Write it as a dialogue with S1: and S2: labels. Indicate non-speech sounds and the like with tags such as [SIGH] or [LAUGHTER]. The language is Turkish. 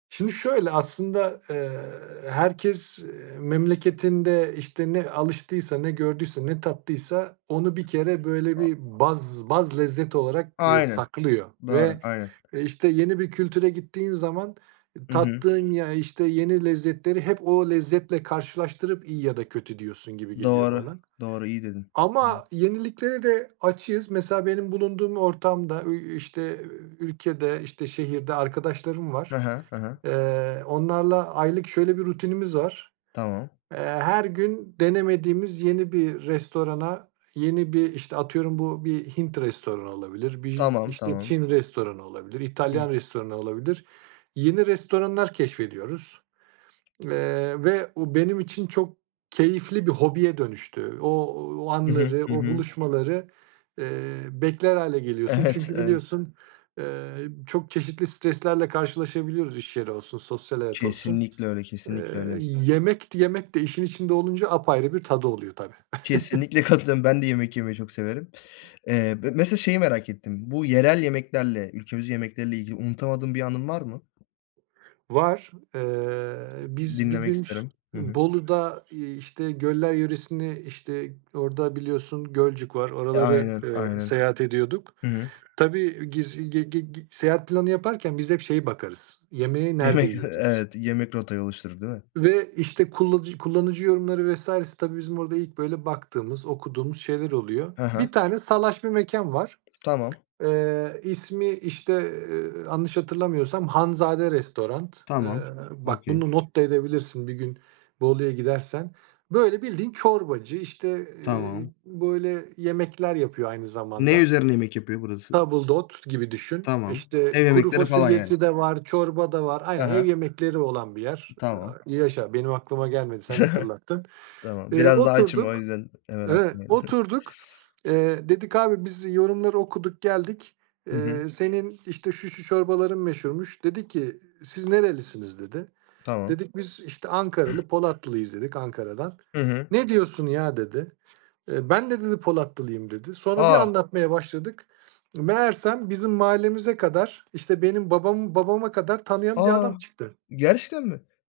S1: Şimdi şöyle aslında, eee, herkes, eee, memleketinde, işte, ne alıştıysa, ne gördüyse, ne tattıysa onu bir kere, böyle, bir baz baz lezzet olarak, eee,
S2: Aynen,
S1: saklıyor.
S2: doğru.
S1: Ve,
S2: Aynen.
S1: e, işte, yeni bir kültüre gittiğin zaman
S2: Hı hı.
S1: tattığın ya, işte, yeni lezzetleri hep o lezzetle karşılaştırıp iyi ya da kötü diyorsun gibi geliyor
S2: Doğru,
S1: bana
S2: doğru. İyi dedin.
S1: ama yeniliklere de açığız. Mesela, benim bulunduğum ortamda, eee, işte, iii, ülkede, işte, şehirde arkadaşlarım
S2: Hı
S1: var.
S2: hı. Hı hı.
S1: Eee, onlarla aylık şöyle bir rutinimiz var,
S2: Tamam.
S1: eee, her gün denemediğimiz yeni bir restorana, yeni bir, işte, atıyorum bu bir Hint restoranı olabilir, bir,
S2: Tamam,
S1: işte,
S2: tamam.
S1: Çin restoranı olabilir, İtalyan
S2: [UNINTELLIGIBLE]
S1: restoranı olabilir; yeni restoranlar keşfediyoruz. Eee, ve o benim için çok keyifli bir hobiye dönüştü. Ooo, o
S2: Hı hı.
S1: anları,
S2: Hı
S1: o
S2: hı.
S1: buluşmaları, eee, bekler hâle geliyorsun.
S2: Evet,
S1: Çünkü
S2: evet.
S1: biliyorsun, eee, çok çeşitli streslerle karşılaşabiliyoruz, iş yeri olsun, sosyal hayat olsun.
S2: Kesinlikle öyle, kesinlikle
S1: Eee,
S2: öyle.
S1: yemek yemek de işin içinde olunca apayrı bir tadı oluyor tabii.
S2: Kesinlikle
S1: [GIGGLES]
S2: katılıyorum. Ben de yemek yemeyi çok severim. Eee, be mesela şeyi merak ettim. Bu yerel yemeklerle, ülkemiz yemekleri ile ilgili unutamadığım bir anın var mı?
S1: Var. Eee, biz bir
S2: Dinlemek
S1: gün ş
S2: isterim. Hı hı.
S1: Bolu'da, iii, işte, Göller Yöresi'ni, işte, orada biliyorsun Gölcük var,
S2: E,
S1: oraları,
S2: aynen,
S1: ııı,
S2: aynen.
S1: seyahat ediyorduk.
S2: Hı hı.
S1: Tabii giz gi gi gi seyahat planı yaparken biz hep şeyi bakarız, yemeği nerede
S2: Yemek, eee,
S1: yiyeceğiz?
S2: evet yemek rotayı oluşturdu, değil mi?
S1: Ve, işte, kullanıc kullanıcı yorumları vs.'si. Tabii bizim orada ilk, böyle, baktığımız, okuduğumuz şeyler oluyor.
S2: Hı hı.
S1: Bir tane salaş bir mekân var.
S2: Tamam.
S1: Eee, ismi, işte, eee, yanlış hatırlamıyorsam Hanzade restoran. Eee,
S2: Tamam.
S1: bak
S2: Okay.
S1: bunu not da edebilirsin. Bir gün Bolu'ya gidersen, böyle, bildiğin çorbacı, işte, eee,
S2: Tamam.
S1: böyle, yemekler yapıyor aynı
S2: Ne
S1: zamanda.
S2: üzerine yemek yapıyor burası?
S1: Tabildot gibi düşün.
S2: Tamam.
S1: İşte,
S2: Ev
S1: kuru
S2: yemekleri falan, yani?
S1: fasulyesi de var, çorba da var.
S2: Hı
S1: Aynen, ev
S2: hı.
S1: yemekleri olan bir yer.
S2: Tamam.
S1: Yaşa, benim aklıma gelmedi, sen
S2: [CHUCKLES]
S1: hatırlattın.
S2: Tamam.
S1: Eee,
S2: Biraz da açım o
S1: oturduk,
S2: yüzden hemen
S1: evet,
S2: aklıma.
S1: oturduk,
S2: [UNINTELLIGIBLE]
S1: eee, dedik: "Abi, biz yorumları okuduk geldik.
S2: Hı hı.
S1: Eee, senin, işte, şu, şu çorbaların meşhurmuş." Dedi ki: "Siz nerelisiniz?" dedi.
S2: Tamam.
S1: Dedik: "Biz, işte, Ankaralı, Polatlıyız," dedik, "Ankara'dan."
S2: Hı hı.
S1: "Ne diyorsun ya!" dedi. Eee, "Ben de" dedi, "Polatlı'yım" dedi. Sonra bir
S2: A!
S1: anlatmaya başladık. Meğersem bizim mahallemize kadar, işte, benim babamı babama kadar tanıyan bir
S2: A!
S1: adam çıktı.
S2: Gerçekten mi?